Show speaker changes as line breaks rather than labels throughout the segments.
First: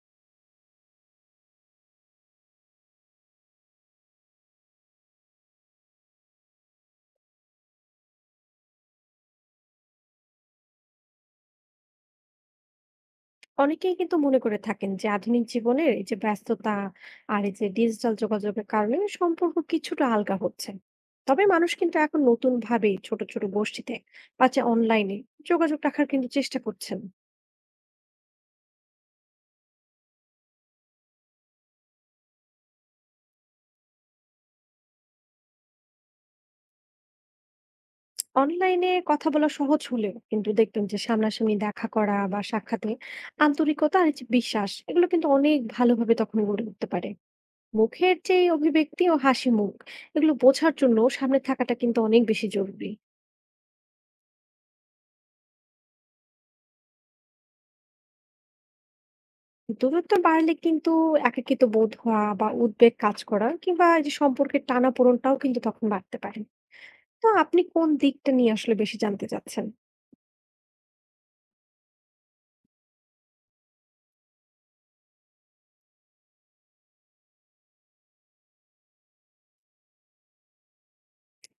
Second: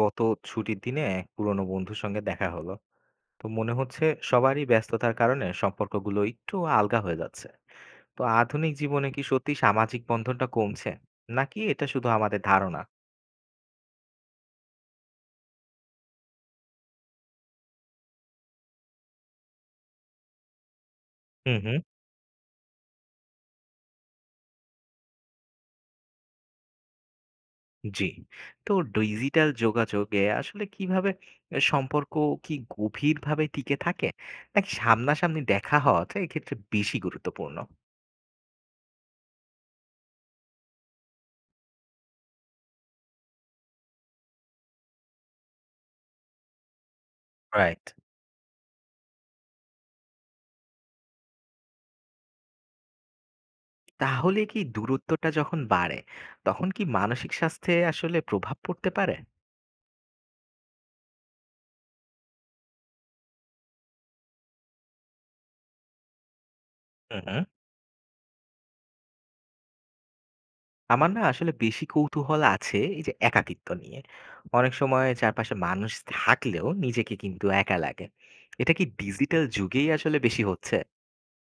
গত ছুটির দিনে এক পুরনো বন্ধুর সঙ্গে দেখা হলো। তো মনে হচ্ছে সবারই ব্যস্ততার কারণে সম্পর্কগুলো একটু আলগা হয়ে যাচ্ছে। তো আধুনিক জীবনে কি সত্যি সামাজিক বন্ধনটা কমছে, নাকি এটা শুধু আমাদের ধারণা?
অনেকেই কিন্তু মনে করে থাকেন যে আধুনিক জীবনের এই যে ব্যস্ততা আর এই যে ডিজিটাল যোগাযোগের কারণে সম্পর্ক কিছুটা আলগা হচ্ছে। তবে
হুম,
মানুষ
হুম।
কিন্তু এখন নতুন ভাবে ছোট ছোট গোষ্ঠীতে বা যে অনলাইনে যোগাযোগ রাখার কিন্তু চেষ্টা করছেন।
জি। তো ডিজিটাল যোগাযোগে আসলে কিভাবে সম্পর্ক কি গভীরভাবে টিকে থাকে, নাকি সামনাসামনি দেখা হওয়াটা এক্ষেত্রে বেশি গুরুত্বপূর্ণ?
অনলাইনে কথা বলা সহজ হলেও কিন্তু দেখবেন যে সামনাসামনি দেখা করা বা সাক্ষাতে আন্তরিকতা আর এই যে বিশ্বাস এগুলো কিন্তু অনেক ভালোভাবে তখন গড়ে উঠতে পারে।
রাইট।
মুখের যে অভিব্যক্তি ও হাসি মুখ এগুলো বোঝার জন্য সামনে থাকাটা কিন্তু অনেক বেশি জরুরি।
তাহলে কি দূরত্বটা যখন বাড়ে, তখন কি মানসিক স্বাস্থ্যে আসলে প্রভাব পড়তে পারে?
দূরত্ব বাড়লে কিন্তু একাকিত্ব বোধ হওয়া বা উদ্বেগ কাজ করা কিংবা এই যে সম্পর্কের টানাপোড়েনটাও কিন্তু তখন বাড়তে পারে।
হুম,
তো
হুম।
আপনি কোন দিকটা নিয়ে আসলে বেশি জানতে চাচ্ছেন?
আমার না আসলে বেশি কৌতূহল আছে এই যে একাকিত্ব নিয়ে। অনেক সময় চারপাশে মানুষ থাকলেও নিজেকে কিন্তু একা লাগে। এটা কি ডিজিটাল যুগেই আসলে বেশি হচ্ছে?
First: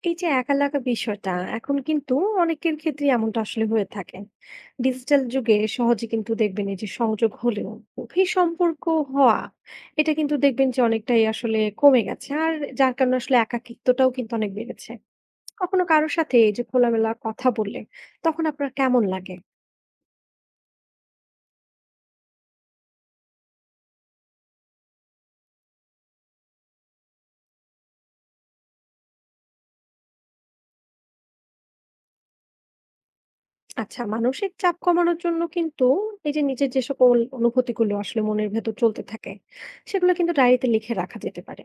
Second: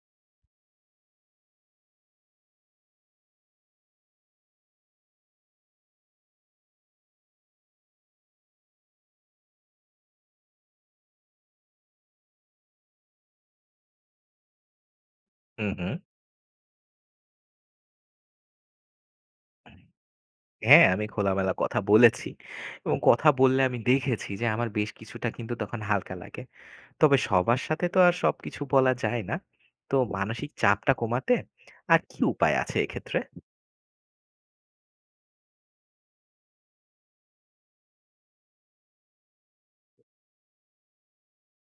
এই যে একা লাগা বিষয়টা এখন কিন্তু অনেকের ক্ষেত্রে এমনটা আসলে হয়ে থাকে। ডিজিটাল যুগে সহজে কিন্তু দেখবেন এই যে সংযোগ হলেও গভীর সম্পর্ক হওয়া এটা কিন্তু দেখবেন যে অনেকটাই আসলে কমে গেছে, আর যার কারণে আসলে একাকিত্বটাও কিন্তু অনেক বেড়েছে।
হুম,
কখনো
হুম।
কারোর সাথে এই যে খোলামেলা কথা বললে তখন আপনার কেমন লাগে?
হ্যাঁ, আমি খোলামেলা কথা বলেছি এবং কথা বললে আমি দেখেছি যে আমার বেশ কিছুটা কিন্তু তখন হালকা লাগে। তবে সবার সাথে তো আর সবকিছু বলা যায় না। তো মানসিক চাপটা কমাতে আর কি উপায় আছে এক্ষেত্রে?
আচ্ছা, মানসিক চাপ কমানোর জন্য কিন্তু এই যে নিজের যে সকল অনুভূতিগুলো আসলে মনের ভেতর চলতে থাকে সেগুলো কিন্তু ডায়েরিতে লিখে রাখা যেতে পারে।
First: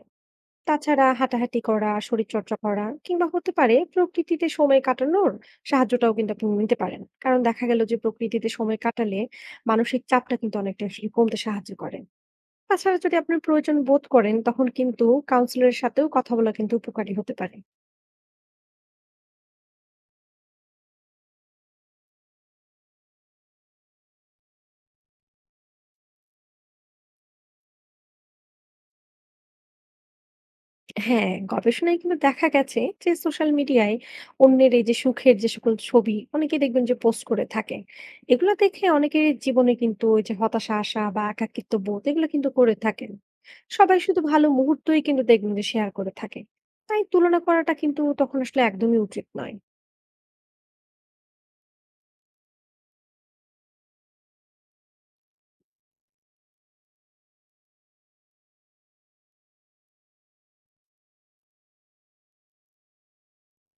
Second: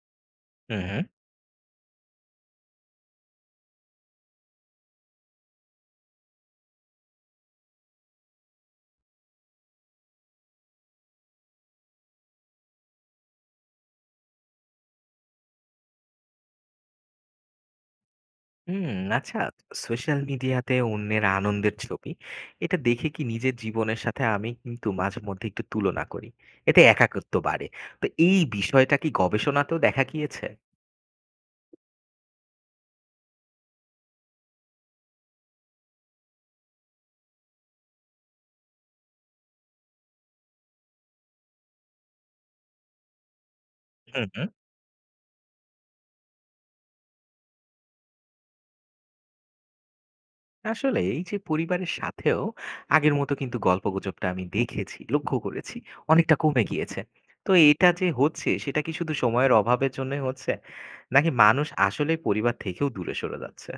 হুম, হুম।
তাছাড়া হাঁটাহাঁটি করা, শরীর চর্চা করা কিংবা হতে পারে প্রকৃতিতে সময় কাটানোর সাহায্যটাও কিন্তু আপনি নিতে পারেন, কারণ দেখা গেল যে প্রকৃতিতে সময় কাটালে মানসিক চাপটা কিন্তু অনেকটা আসলে কমতে সাহায্য করে। তাছাড়া যদি আপনি প্রয়োজন বোধ করেন তখন কিন্তু কাউন্সিলরের সাথেও কথা বলা কিন্তু উপকারী হতে পারে।
হুম, আচ্ছা, সোশ্যাল মিডিয়াতে অন্যের আনন্দের ছবি এটা দেখে কি নিজের জীবনের সাথে আমি কিন্তু মাঝে মধ্যে একটু তুলনা করি, এতে একাকিত্ব বাড়ে। তো এই বিষয়টা কি গবেষণাতেও দেখা গিয়েছে?
হ্যাঁ, গবেষণায় কিন্তু দেখা গেছে যে সোশ্যাল মিডিয়ায় অন্যের এই যে সুখের যে সকল ছবি অনেকে দেখবেন যে পোস্ট করে থাকে, এগুলো দেখে অনেকের জীবনে কিন্তু ওই যে হতাশা আসা বা একাকিত্ব বোধ এগুলো কিন্তু করে থাকেন। সবাই শুধু
হুম, হুম।
ভালো মুহূর্তই কিন্তু দেখবেন যে শেয়ার করে থাকে, তাই তুলনা করাটা কিন্তু তখন আসলে একদমই উচিত নয়।
আসলে এই যে পরিবারের সাথেও আগের মতো কিন্তু গল্পগুজবটা আমি দেখেছি, লক্ষ্য করেছি অনেকটা কমে গিয়েছে। তো এটা যে হচ্ছে সেটা কি শুধু সময়ের অভাবের জন্য হচ্ছে, নাকি মানুষ আসলে পরিবার থেকেও দূরে সরে যাচ্ছে?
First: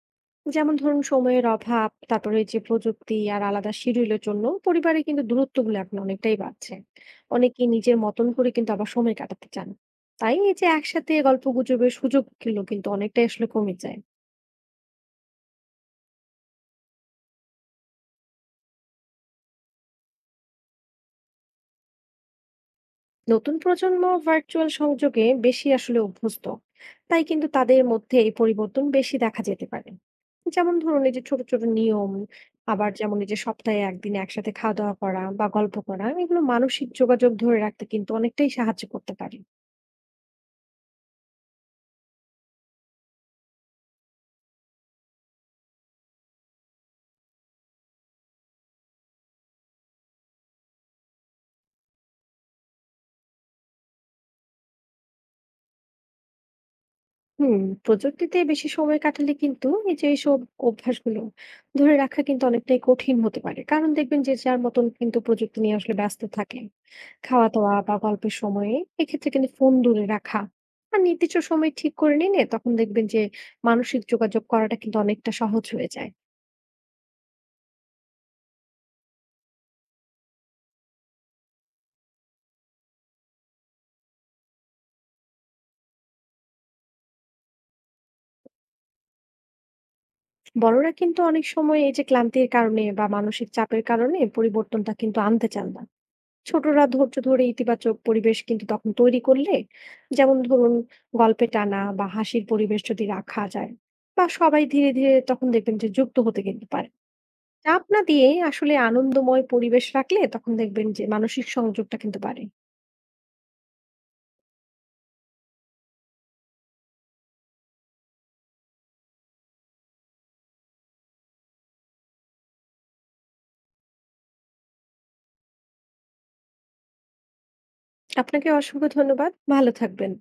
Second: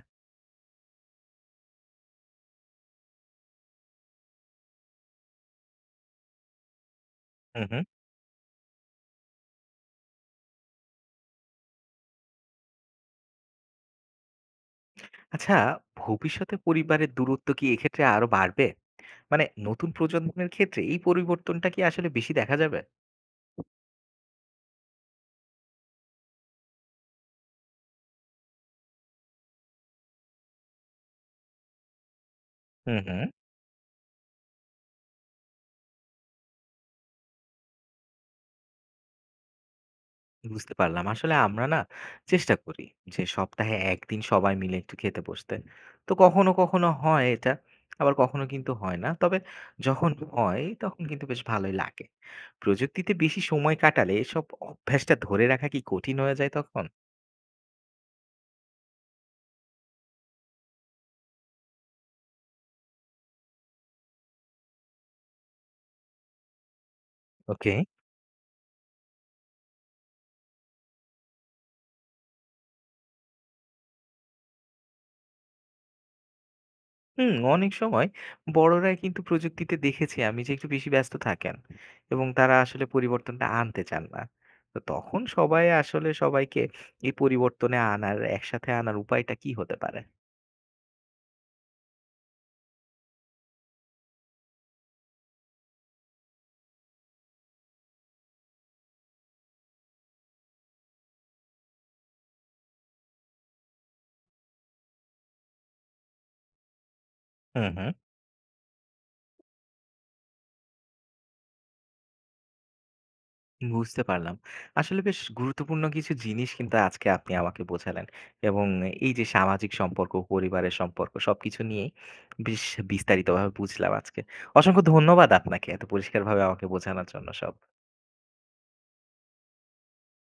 যেমন ধরুন সময়ের অভাব, তারপরে এই যে প্রযুক্তি আর আলাদা শিডিউলের জন্য পরিবারে কিন্তু দূরত্বগুলো এখন অনেকটাই বাড়ছে।
হুম,
অনেকেই
হুম।
নিজের মতন করে কিন্তু আবার সময় কাটাতে চান, তাই এই যে একসাথে গল্প গুজবের সুযোগগুলো কিন্তু অনেকটাই আসলে কমে যায়।
আচ্ছা, ভবিষ্যতে পরিবারের দূরত্ব কি এক্ষেত্রে আরো বাড়বে? মানে নতুন প্রজন্মের ক্ষেত্রে এই পরিবর্তনটা কি আসলে বেশি দেখা যাবে?
নতুন প্রজন্ম ভার্চুয়াল সংযোগে বেশি আসলে অভ্যস্ত, তাই কিন্তু তাদের মধ্যে এই পরিবর্তন বেশি দেখা যেতে পারে। যেমন ধরুন এই যে ছোট ছোট নিয়ম, আবার
হুম,
যেমন
হুম।
এই যে সপ্তাহে একদিন একসাথে খাওয়া দাওয়া করা বা গল্প করা এগুলো মানসিক যোগাযোগ ধরে রাখতে কিন্তু অনেকটাই সাহায্য করতে পারে।
বুঝতে পারলাম। আসলে আমরা না চেষ্টা করি যে সপ্তাহে ১ দিন সবাই মিলে একটু খেতে বসতে। তো কখনো, কখনো হয় এটা। আবার কখনো কিন্তু হয় না। তবে যখন হয় তখন কিন্তু বেশ ভালোই লাগে। প্রযুক্তিতে বেশি সময় কাটালে এসব অভ্যাসটা ধরে রাখা কি কঠিন হয়ে যায় তখন?
হুম, প্রযুক্তিতে বেশি সময় কাটালে কিন্তু এই যে এইসব অভ্যাসগুলো ধরে রাখা কিন্তু অনেকটাই কঠিন হতে পারে, কারণ দেখবেন যে যার মতন কিন্তু প্রযুক্তি নিয়ে আসলে ব্যস্ত থাকে খাওয়া
ওকে।
দাওয়া বা গল্পের সময়ে। এক্ষেত্রে কিন্তু ফোন দূরে রাখা আর নির্দিষ্ট সময় ঠিক করে নিলে তখন দেখবেন যে মানসিক যোগাযোগ করাটা কিন্তু অনেকটা সহজ হয়ে যায়।
হুম, অনেক সময় বড়রাই কিন্তু প্রযুক্তিতে দেখেছি আমি যে একটু বেশি ব্যস্ত থাকেন এবং তারা আসলে পরিবর্তনটা আনতে চান না। তো তখন সবাই আসলে সবাইকে এই পরিবর্তনে আনার, একসাথে আনার উপায়টা কি হতে পারে?
বড়রা কিন্তু অনেক সময় এই যে ক্লান্তির কারণে বা মানসিক চাপের কারণে পরিবর্তনটা কিন্তু আনতে চান না। ছোটরা ধৈর্য ধরে ইতিবাচক পরিবেশ কিন্তু তখন তৈরি করলে, যেমন ধরুন গল্পে টানা বা হাসির পরিবেশ যদি রাখা যায়, বা সবাই ধীরে ধীরে তখন দেখবেন যে যুক্ত হতে কিন্তু পারে।
হুম,
চাপ
হুম।
না দিয়ে আসলে আনন্দময় পরিবেশ রাখলে তখন দেখবেন যে মানসিক সংযোগটা কিন্তু বাড়ে।
বুঝতে পারলাম। আসলে বেশ গুরুত্বপূর্ণ কিছু জিনিস কিন্তু আজকে আপনি আমাকে বোঝালেন এবং এই যে সামাজিক সম্পর্ক, পরিবারের সম্পর্ক সবকিছু নিয়েই বেশ বিস্তারিতভাবে বুঝলাম আজকে। অসংখ্য ধন্যবাদ আপনাকে এত পরিষ্কারভাবে আমাকে বোঝানোর জন্য সব।
আপনাকে অসংখ্য ধন্যবাদ, ভালো থাকবেন।